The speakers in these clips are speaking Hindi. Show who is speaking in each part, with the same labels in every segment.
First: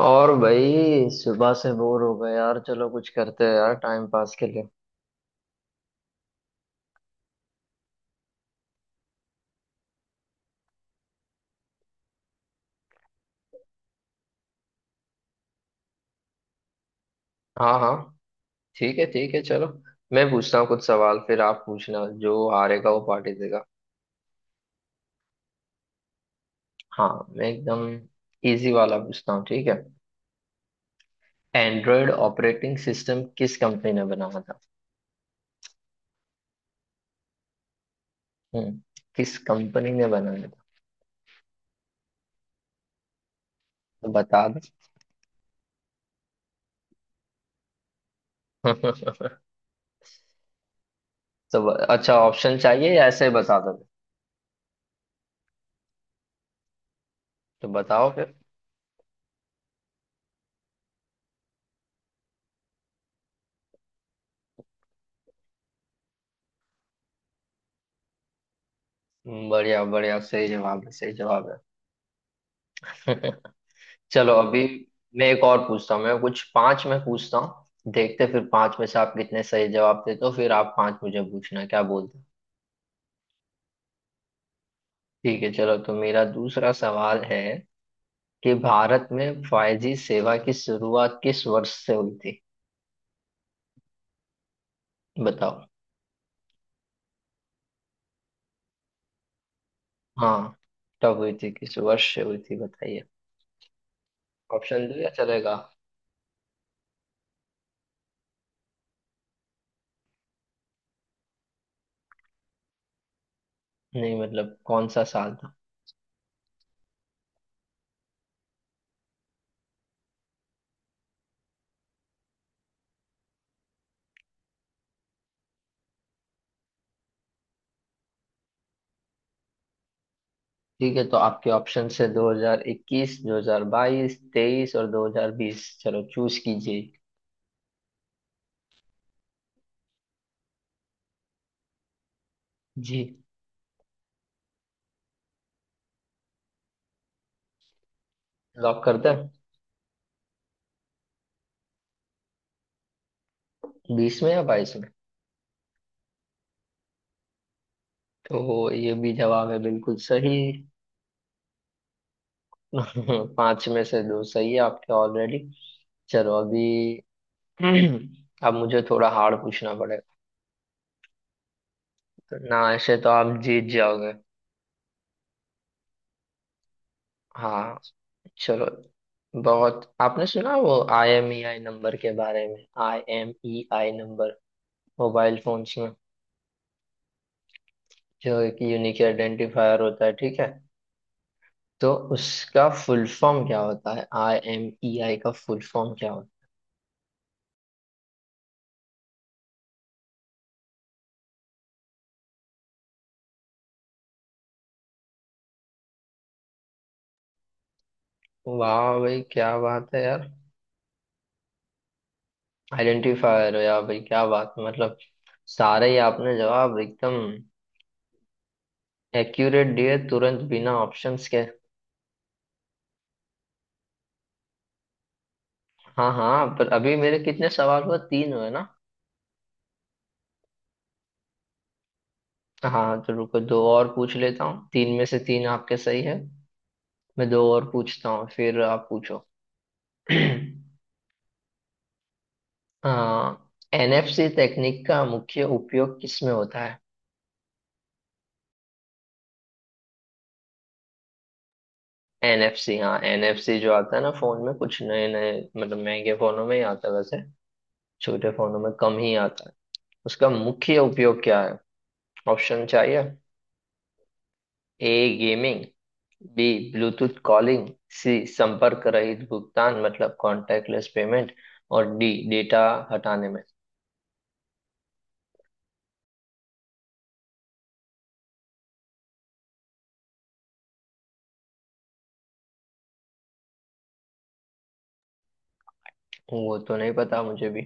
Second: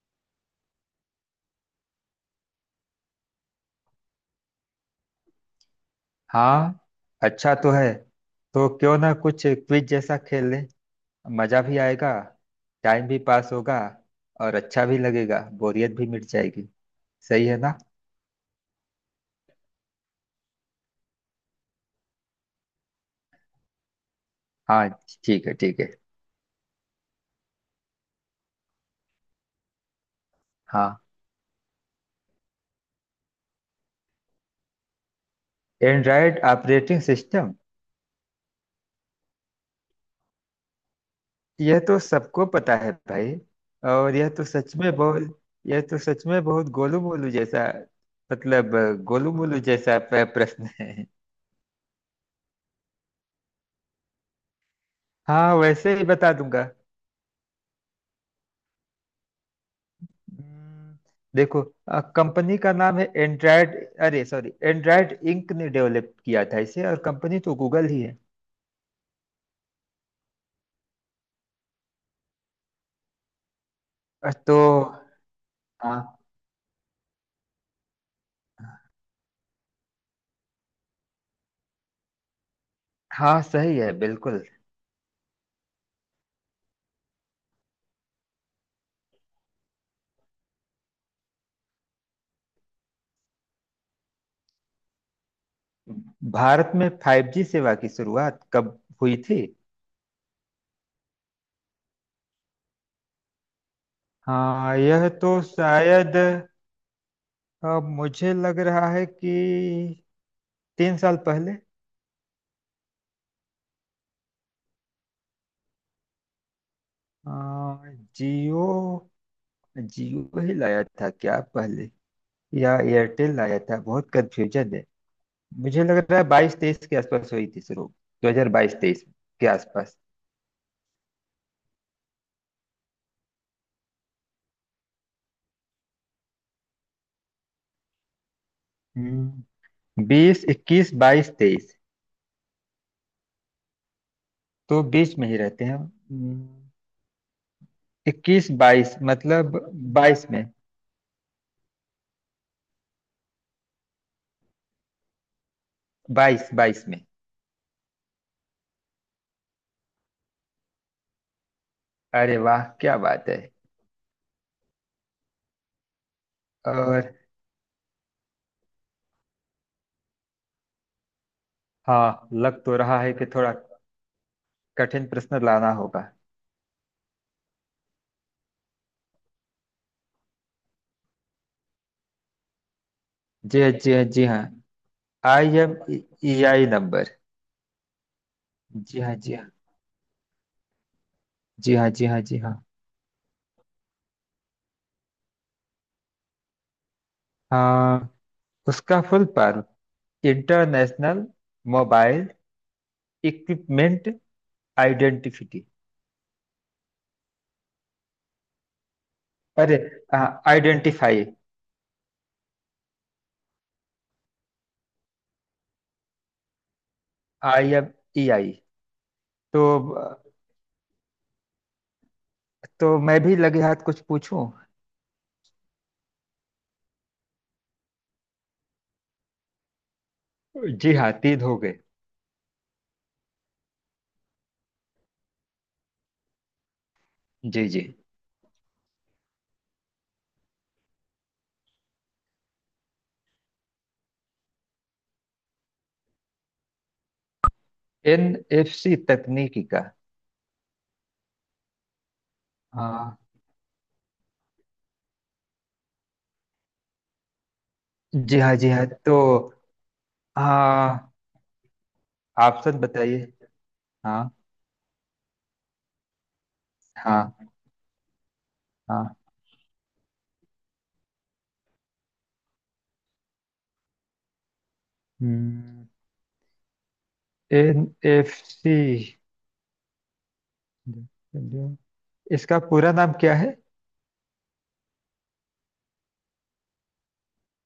Speaker 1: और भाई सुबह से बोर हो गए यार। चलो कुछ करते हैं यार, टाइम पास के लिए।
Speaker 2: हाँ। अच्छा तो है। तो क्यों ना कुछ क्विज जैसा खेल लें। मजा भी आएगा। टाइम भी पास होगा। और अच्छा भी लगेगा, बोरियत भी मिट जाएगी। सही है
Speaker 1: हाँ
Speaker 2: ना?
Speaker 1: हाँ, ठीक है ठीक है, चलो। मैं पूछता हूँ कुछ सवाल, फिर आप पूछना। जो हारेगा वो पार्टी देगा।
Speaker 2: हाँ। ठीक है, ठीक है।
Speaker 1: हाँ, मैं एकदम इजी वाला पूछता हूँ, ठीक है।
Speaker 2: हाँ।
Speaker 1: एंड्रॉयड ऑपरेटिंग सिस्टम किस कंपनी ने बनाया था?
Speaker 2: Android operating system.
Speaker 1: हम्म, किस कंपनी ने बनाया था?
Speaker 2: यह तो सबको पता है भाई।
Speaker 1: तो
Speaker 2: और
Speaker 1: बता दो।
Speaker 2: यह तो सच में बहुत गोलू मोलू जैसा, मतलब गोलू मोलू जैसा प्रश्न है।
Speaker 1: तो अच्छा, ऑप्शन चाहिए या ऐसे ही बता दो?
Speaker 2: हाँ, वैसे ही बता दूंगा।
Speaker 1: तो बताओ फिर।
Speaker 2: हम्म, देखो, कंपनी का नाम है एंड्राइड। अरे सॉरी, एंड्राइड इंक ने डेवलप किया था इसे, और कंपनी तो गूगल ही है।
Speaker 1: बढ़िया बढ़िया, सही जवाब है, सही जवाब है। चलो
Speaker 2: तो
Speaker 1: अभी मैं एक और पूछता
Speaker 2: हाँ,
Speaker 1: हूँ। मैं कुछ पांच मैं पूछता हूँ, देखते हैं फिर पांच में से आप कितने सही जवाब देते हो। फिर आप पांच मुझे पूछना, क्या बोलते हो?
Speaker 2: हाँ सही है बिल्कुल।
Speaker 1: ठीक है चलो। तो मेरा दूसरा सवाल है कि भारत में 5G सेवा की शुरुआत किस वर्ष से हुई थी? बताओ।
Speaker 2: भारत में 5G सेवा की शुरुआत कब हुई थी?
Speaker 1: हाँ, कब हुई थी? किस वर्ष से हुई थी, बताइए।
Speaker 2: हाँ,
Speaker 1: ऑप्शन दो
Speaker 2: यह
Speaker 1: या
Speaker 2: तो
Speaker 1: चलेगा?
Speaker 2: शायद मुझे लग रहा है कि 3 साल पहले।
Speaker 1: नहीं मतलब कौन सा साल था।
Speaker 2: जियो, जियो ही लाया था क्या पहले या एयरटेल लाया था? बहुत कंफ्यूजन है। मुझे लग रहा है बाईस तेईस के आसपास हुई थी शुरू। दो हजार बाईस तेईस के आसपास।
Speaker 1: ठीक है, तो आपके ऑप्शन से 2021, 2022, 23 और 2020, चलो चूज कीजिए।
Speaker 2: हम्म बीस, इक्कीस, बाईस, तेईस।
Speaker 1: जी।
Speaker 2: तो बीच में ही रहते हैं हम। इक्कीस
Speaker 1: लॉक
Speaker 2: बाईस,
Speaker 1: करते हैं।
Speaker 2: मतलब बाईस में।
Speaker 1: बीस में या बाईस में?
Speaker 2: बाईस बाईस में।
Speaker 1: तो ये भी जवाब है बिल्कुल सही।
Speaker 2: अरे वाह, क्या बात है!
Speaker 1: पांच में से दो सही है आपके ऑलरेडी। चलो अभी,
Speaker 2: और
Speaker 1: अब मुझे थोड़ा हार्ड पूछना पड़ेगा।
Speaker 2: हाँ,
Speaker 1: तो ना,
Speaker 2: लग तो
Speaker 1: ऐसे
Speaker 2: रहा
Speaker 1: तो
Speaker 2: है कि
Speaker 1: आप
Speaker 2: थोड़ा
Speaker 1: जीत जाओगे।
Speaker 2: कठिन प्रश्न लाना होगा।
Speaker 1: हाँ, चलो। बहुत आपने सुना वो I M E I number के बारे में? आई एम
Speaker 2: जी
Speaker 1: ई
Speaker 2: हाँ, जी
Speaker 1: आई
Speaker 2: हाँ, जी
Speaker 1: नंबर
Speaker 2: हाँ।
Speaker 1: मोबाइल
Speaker 2: आई एम
Speaker 1: फोन्स में
Speaker 2: ई आई नंबर।
Speaker 1: जो एक
Speaker 2: जी
Speaker 1: यूनिक
Speaker 2: हाँ, जी हाँ,
Speaker 1: आइडेंटिफायर होता है, ठीक है?
Speaker 2: जी हाँ।
Speaker 1: तो
Speaker 2: जी हाँ, जी हाँ।
Speaker 1: उसका फुल फॉर्म क्या होता है? आई एम ई आई का फुल फॉर्म क्या होता है?
Speaker 2: हाँ, उसका full form international mobile equipment identity.
Speaker 1: वाह भाई क्या
Speaker 2: अरे
Speaker 1: बात है यार!
Speaker 2: आइडेंटिफाई।
Speaker 1: आइडेंटिफायर हो यार, भाई क्या बात है मतलब! सारे ही आपने जवाब एकदम
Speaker 2: आई एम ई आई। तो
Speaker 1: एक्यूरेट दिए तुरंत, बिना ऑप्शंस के।
Speaker 2: तो मैं भी लगे हाथ कुछ पूछूं।
Speaker 1: हाँ हाँ, पर अभी मेरे कितने सवाल हुए? तीन हुए ना।
Speaker 2: जी हाँ, तीन हो गए।
Speaker 1: हाँ तो रुको, दो और पूछ लेता हूँ। तीन में से तीन आपके सही है। मैं दो और
Speaker 2: जी जी।
Speaker 1: पूछता हूँ फिर आप पूछो। हाँ, एनएफसी तकनीक का मुख्य उपयोग किसमें होता है?
Speaker 2: एन एफ सी तकनीकी का?
Speaker 1: एनएफसी, हाँ
Speaker 2: हाँ।
Speaker 1: एनएफसी जो आता है ना फोन में, कुछ नए नए मतलब महंगे फोनों में ही आता है वैसे। छोटे
Speaker 2: जी हाँ,
Speaker 1: फोनों
Speaker 2: जी
Speaker 1: में
Speaker 2: हाँ।
Speaker 1: कम ही
Speaker 2: तो
Speaker 1: आता है। उसका मुख्य
Speaker 2: हाँ,
Speaker 1: उपयोग क्या है? ऑप्शन
Speaker 2: ऑप्शन
Speaker 1: चाहिए?
Speaker 2: बताइए। हाँ।
Speaker 1: ए गेमिंग, बी ब्लूटूथ
Speaker 2: हाँ।
Speaker 1: कॉलिंग, सी संपर्क
Speaker 2: हाँ।
Speaker 1: रहित भुगतान मतलब कॉन्टैक्टलेस पेमेंट, और डी डेटा हटाने में।
Speaker 2: एन एफ सी, इसका पूरा नाम क्या है?
Speaker 1: वो तो नहीं पता मुझे भी।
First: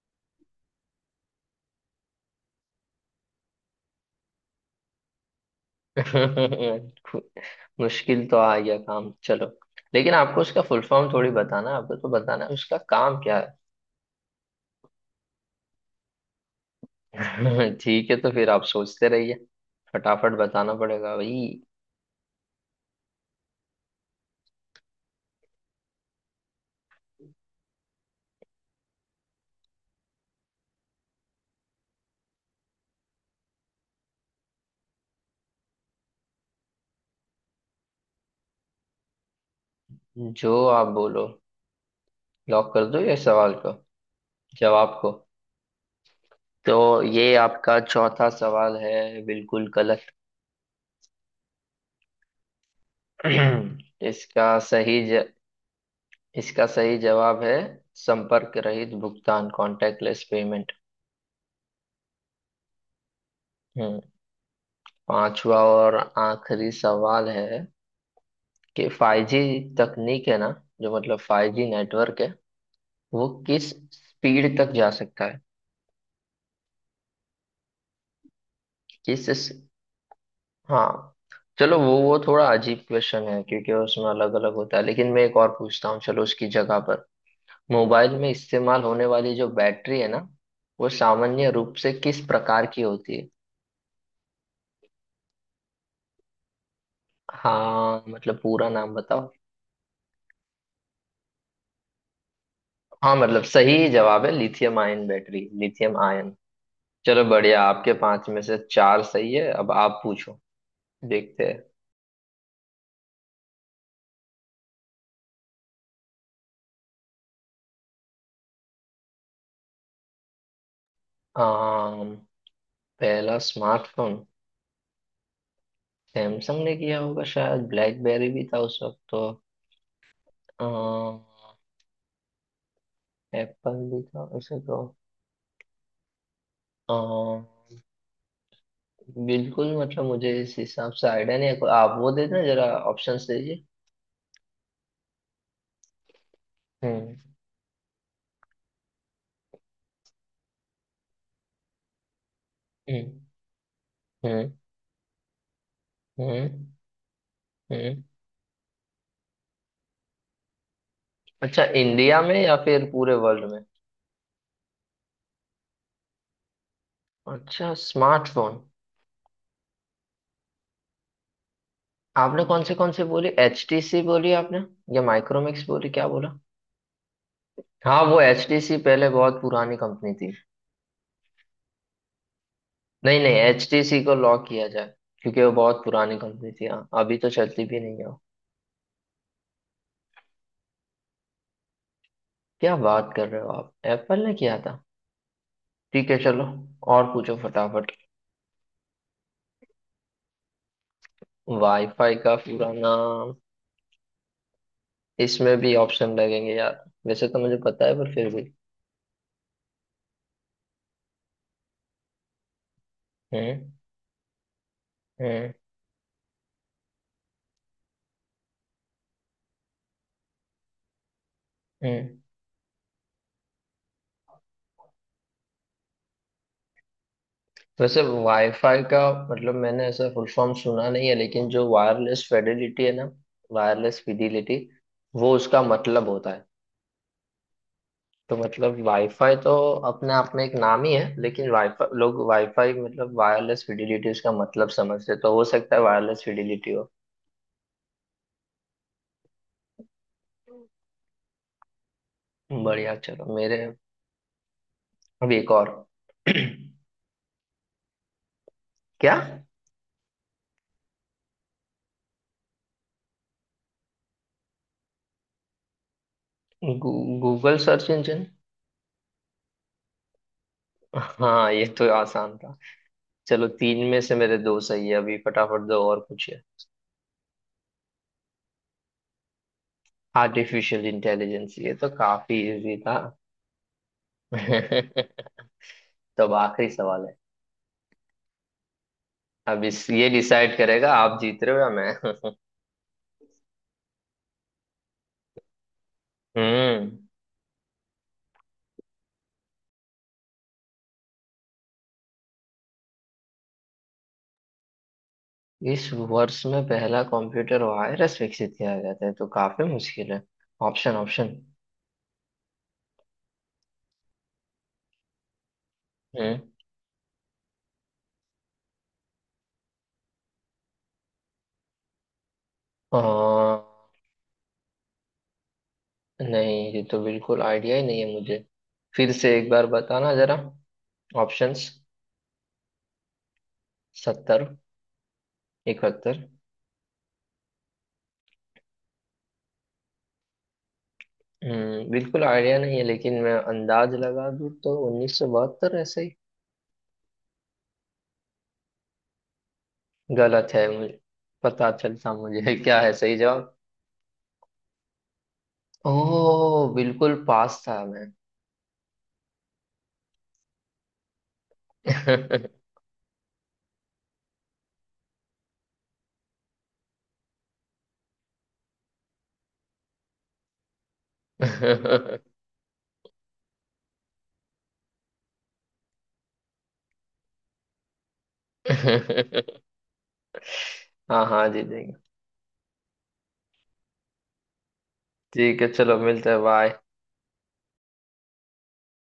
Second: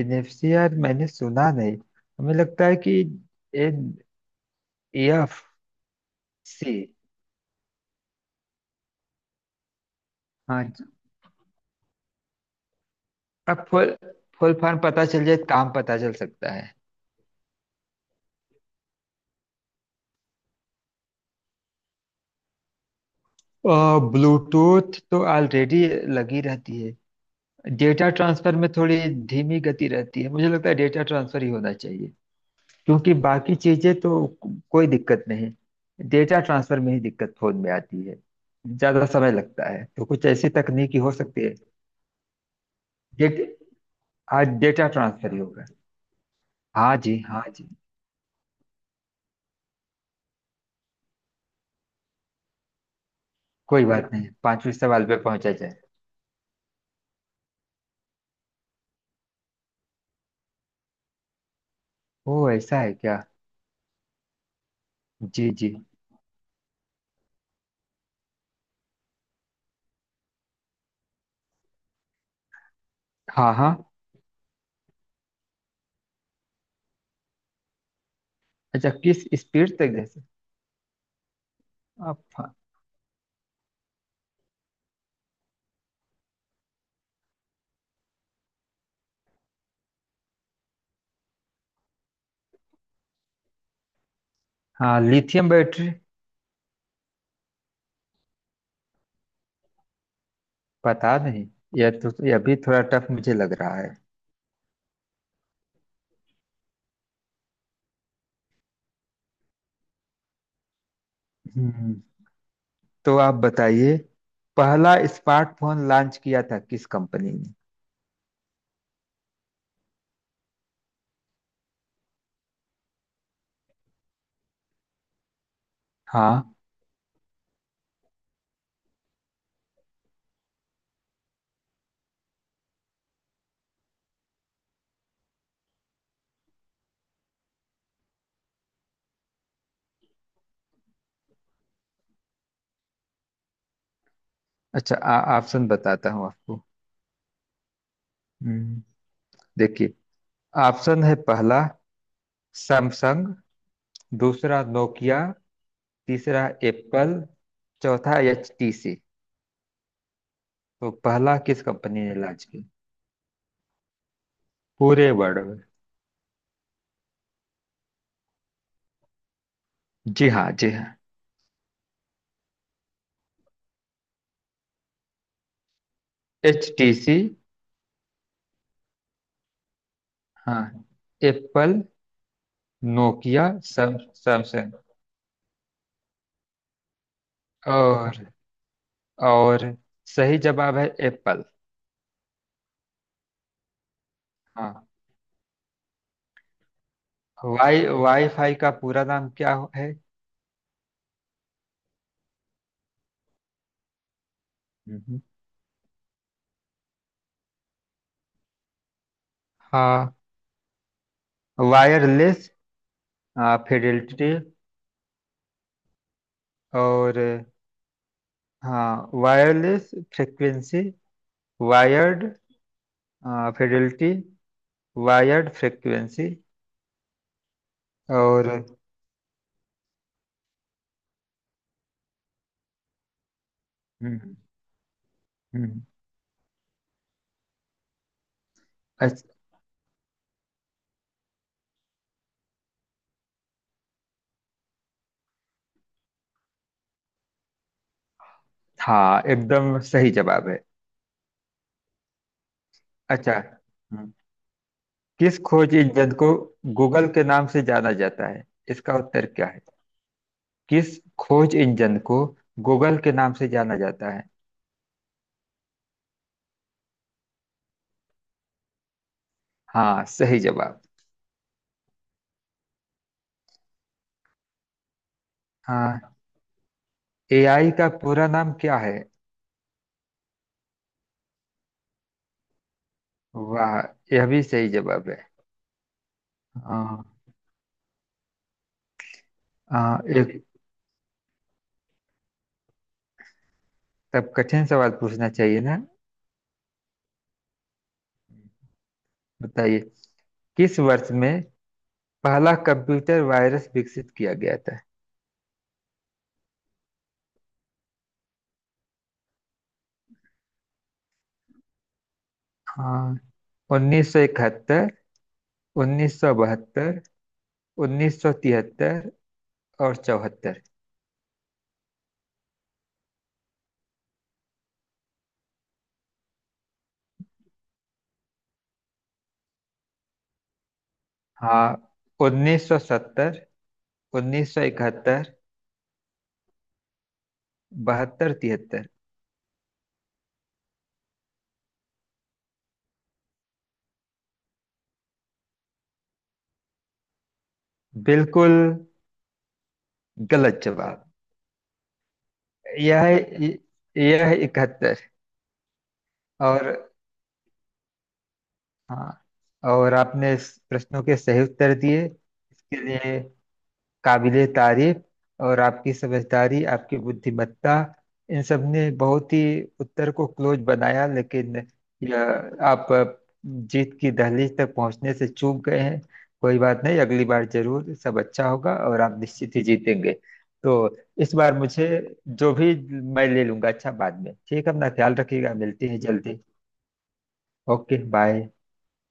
Speaker 2: एन एफ सी यार मैंने सुना नहीं। हमें लगता है कि एन एफ सी।
Speaker 1: मुश्किल तो आ गया काम, चलो। लेकिन आपको उसका
Speaker 2: हाँ,
Speaker 1: फुल फॉर्म थोड़ी बताना है, आपको तो बताना है उसका काम क्या
Speaker 2: अब फुल फुल फॉर्म पता चल जाए, काम पता चल सकता है।
Speaker 1: है। ठीक है तो फिर आप सोचते रहिए, फटाफट बताना पड़ेगा भाई।
Speaker 2: ब्लूटूथ तो ऑलरेडी लगी रहती है। डेटा ट्रांसफर में थोड़ी धीमी गति रहती है, मुझे लगता है डेटा ट्रांसफर ही होना चाहिए। क्योंकि बाकी चीजें तो कोई दिक्कत नहीं। डेटा ट्रांसफर में ही दिक्कत फोन में आती है, ज्यादा समय लगता है, तो कुछ ऐसी
Speaker 1: जो आप
Speaker 2: तकनीकी हो
Speaker 1: बोलो,
Speaker 2: सकती है।
Speaker 1: लॉक कर दो ये
Speaker 2: डेट
Speaker 1: सवाल को,
Speaker 2: आज डेटा
Speaker 1: जवाब को।
Speaker 2: ट्रांसफर ही होगा।
Speaker 1: तो
Speaker 2: हाँ जी,
Speaker 1: ये
Speaker 2: हाँ जी।
Speaker 1: आपका चौथा सवाल है बिल्कुल गलत।
Speaker 2: कोई बात नहीं,
Speaker 1: इसका
Speaker 2: पांचवें
Speaker 1: सही
Speaker 2: सवाल पे
Speaker 1: ज,
Speaker 2: पहुंचा जाए।
Speaker 1: इसका सही जवाब है संपर्क रहित भुगतान, कॉन्टैक्टलेस पेमेंट।
Speaker 2: ओ ऐसा है क्या?
Speaker 1: हम्म,
Speaker 2: जी
Speaker 1: पांचवा
Speaker 2: जी।
Speaker 1: और आखिरी सवाल है कि 5G तकनीक है ना, जो मतलब 5G नेटवर्क है, वो
Speaker 2: हाँ
Speaker 1: किस
Speaker 2: हाँ।
Speaker 1: स्पीड तक जा सकता है?
Speaker 2: अच्छा, किस
Speaker 1: किस,
Speaker 2: स्पीड तक? जैसे?
Speaker 1: हाँ, चलो। वो
Speaker 2: आप?
Speaker 1: थोड़ा अजीब क्वेश्चन है क्योंकि उसमें अलग अलग होता है, लेकिन मैं एक और पूछता हूँ, चलो उसकी जगह पर। मोबाइल में इस्तेमाल होने वाली जो बैटरी है ना, वो सामान्य रूप से किस प्रकार की होती है?
Speaker 2: हाँ, लिथियम बैटरी।
Speaker 1: हाँ मतलब पूरा नाम बताओ।
Speaker 2: पता नहीं, यह तो यह भी थोड़ा टफ
Speaker 1: हाँ,
Speaker 2: मुझे
Speaker 1: मतलब
Speaker 2: लग रहा
Speaker 1: सही
Speaker 2: है।
Speaker 1: जवाब है lithium ion battery, lithium ion. चलो बढ़िया, आपके पांच में से चार सही है। अब आप पूछो, देखते हैं।
Speaker 2: हम्म तो आप बताइए, पहला स्मार्टफोन लॉन्च किया था किस कंपनी ने?
Speaker 1: आम, पहला स्मार्टफोन
Speaker 2: हाँ।
Speaker 1: सैमसंग ने किया होगा शायद। ब्लैकबेरी भी था उस वक्त तो। एप्पल भी था उसे तो। अ, बिल्कुल मतलब मुझे इस हिसाब से आइडिया नहीं है। आप वो दे देना जरा, ऑप्शंस दीजिए।
Speaker 2: अच्छा, ऑप्शन बताता हूँ आपको।
Speaker 1: हम्म।
Speaker 2: हम्म देखिए, ऑप्शन है: पहला
Speaker 1: हम्म।
Speaker 2: सैमसंग,
Speaker 1: हम्म।
Speaker 2: दूसरा नोकिया, तीसरा
Speaker 1: हम्म।
Speaker 2: एप्पल,
Speaker 1: हम्म।
Speaker 2: चौथा एचटीसी। तो पहला किस
Speaker 1: अच्छा,
Speaker 2: कंपनी ने
Speaker 1: इंडिया में
Speaker 2: लॉन्च
Speaker 1: या
Speaker 2: किया?
Speaker 1: फिर पूरे वर्ल्ड में?
Speaker 2: पूरे वर्ल्ड में।
Speaker 1: अच्छा स्मार्टफोन।
Speaker 2: जी हाँ, जी हाँ।
Speaker 1: आपने कौन से बोली? एचटीसी बोली आपने, या माइक्रोमैक्स बोली, क्या बोला?
Speaker 2: H T C.
Speaker 1: हाँ वो एचटीसी पहले बहुत पुरानी कंपनी थी।
Speaker 2: हाँ, एप्पल,
Speaker 1: नहीं नहीं,
Speaker 2: नोकिया, सम
Speaker 1: एचटीसी को लॉक किया
Speaker 2: सैमसंग।
Speaker 1: जाए क्योंकि वो बहुत पुरानी कंपनी थी। हाँ, अभी तो चलती भी नहीं है।
Speaker 2: और और सही जवाब है एप्पल।
Speaker 1: क्या बात कर रहे हो! आप एप्पल ने किया था?
Speaker 2: हाँ।
Speaker 1: ठीक है चलो, और पूछो फटाफट।
Speaker 2: वाईफाई का पूरा नाम क्या है?
Speaker 1: वाईफाई का पूरा नाम,
Speaker 2: हम्म।
Speaker 1: इसमें भी ऑप्शन लगेंगे यार, वैसे तो मुझे पता है पर फिर भी।
Speaker 2: हाँ, वायरलेस
Speaker 1: हम्म।
Speaker 2: फिडेलिटी।
Speaker 1: हम्म।
Speaker 2: और हाँ, wireless frequency,
Speaker 1: hmm.
Speaker 2: Wired fidelity, wired frequency.
Speaker 1: वैसे
Speaker 2: और
Speaker 1: वाईफाई का मतलब मैंने ऐसा फुल फॉर्म सुना नहीं है, लेकिन जो वायरलेस फिडेलिटी है ना, वायरलेस
Speaker 2: हम्म,
Speaker 1: फिडिलिटी, वो उसका
Speaker 2: हम्म।
Speaker 1: मतलब होता है। तो मतलब
Speaker 2: अच्छा।
Speaker 1: वाईफाई तो अपने आप में एक नाम ही है, लेकिन वाईफाई, लोग वाईफाई मतलब वायरलेस फिडिलिटी उसका मतलब समझते हैं। तो हो सकता है वायरलेस फिडिलिटी।
Speaker 2: हाँ, एकदम सही जवाब है।
Speaker 1: बढ़िया चलो,
Speaker 2: अच्छा।
Speaker 1: मेरे
Speaker 2: हम्म।
Speaker 1: अब
Speaker 2: किस
Speaker 1: एक और,
Speaker 2: खोज इंजन को
Speaker 1: क्या,
Speaker 2: गूगल के नाम से जाना जाता है, इसका उत्तर क्या है? किस खोज इंजन को गूगल के नाम से जाना जाता है?
Speaker 1: गू, गूगल सर्च इंजन।
Speaker 2: हाँ, सही जवाब।
Speaker 1: हाँ ये तो आसान था। चलो तीन में से मेरे दो सही है, अभी फटाफट दो और
Speaker 2: हाँ,
Speaker 1: पूछिए।
Speaker 2: एआई का पूरा नाम क्या है?
Speaker 1: आर्टिफिशियल इंटेलिजेंस, ये तो काफी इजी था।
Speaker 2: वाह, यह भी सही जवाब है।
Speaker 1: तो अब आखिरी सवाल
Speaker 2: हाँ
Speaker 1: है। अब इस
Speaker 2: हाँ।
Speaker 1: ये
Speaker 2: एक।
Speaker 1: डिसाइड करेगा आप जीत रहे हो या मैं।
Speaker 2: तब कठिन सवाल पूछना चाहिए ना।
Speaker 1: हम्म,
Speaker 2: बताइए, किस वर्ष में पहला कंप्यूटर वायरस विकसित किया गया था?
Speaker 1: इस वर्ष में पहला कंप्यूटर वायरस विकसित किया गया था, ये तो काफी मुश्किल है। Option option.
Speaker 2: हाँ, 1971, 1972, 1973, और चौहत्तर।
Speaker 1: हम्म, नहीं ये तो बिल्कुल आइडिया ही नहीं है मुझे। फिर से एक बार बताना जरा
Speaker 2: हाँ,
Speaker 1: ऑप्शंस।
Speaker 2: 1970,
Speaker 1: 1970,
Speaker 2: 1971,
Speaker 1: 1971,
Speaker 2: बहत्तर, तिहत्तर।
Speaker 1: हम्म। बिल्कुल आइडिया नहीं है, लेकिन मैं अंदाज लगा दूं तो 1972, ऐसे ही
Speaker 2: बिल्कुल
Speaker 1: गलत
Speaker 2: गलत
Speaker 1: है मुझे
Speaker 2: जवाब।
Speaker 1: पता चलता मुझे। क्या है सही जवाब?
Speaker 2: यह यह इकहत्तर।
Speaker 1: ओह
Speaker 2: और
Speaker 1: बिल्कुल पास था मैं।
Speaker 2: हाँ, और आपने इस प्रश्नों के सही उत्तर दिए, इसके लिए काबिले तारीफ। और आपकी समझदारी, आपकी बुद्धिमत्ता, इन सब ने बहुत ही उत्तर को क्लोज बनाया, लेकिन यह आप जीत की दहलीज तक पहुंचने से चूक गए हैं। कोई बात नहीं, अगली बार जरूर सब अच्छा होगा और आप निश्चित ही जीतेंगे। तो
Speaker 1: हाँ
Speaker 2: इस
Speaker 1: हाँ,
Speaker 2: बार
Speaker 1: जी जी,
Speaker 2: मुझे जो भी, मैं ले लूंगा अच्छा बाद में। ठीक है, अपना ख्याल रखिएगा,
Speaker 1: ठीक है
Speaker 2: मिलते
Speaker 1: चलो,
Speaker 2: हैं
Speaker 1: मिलते
Speaker 2: जल्दी।
Speaker 1: हैं, बाय।
Speaker 2: Okay bye.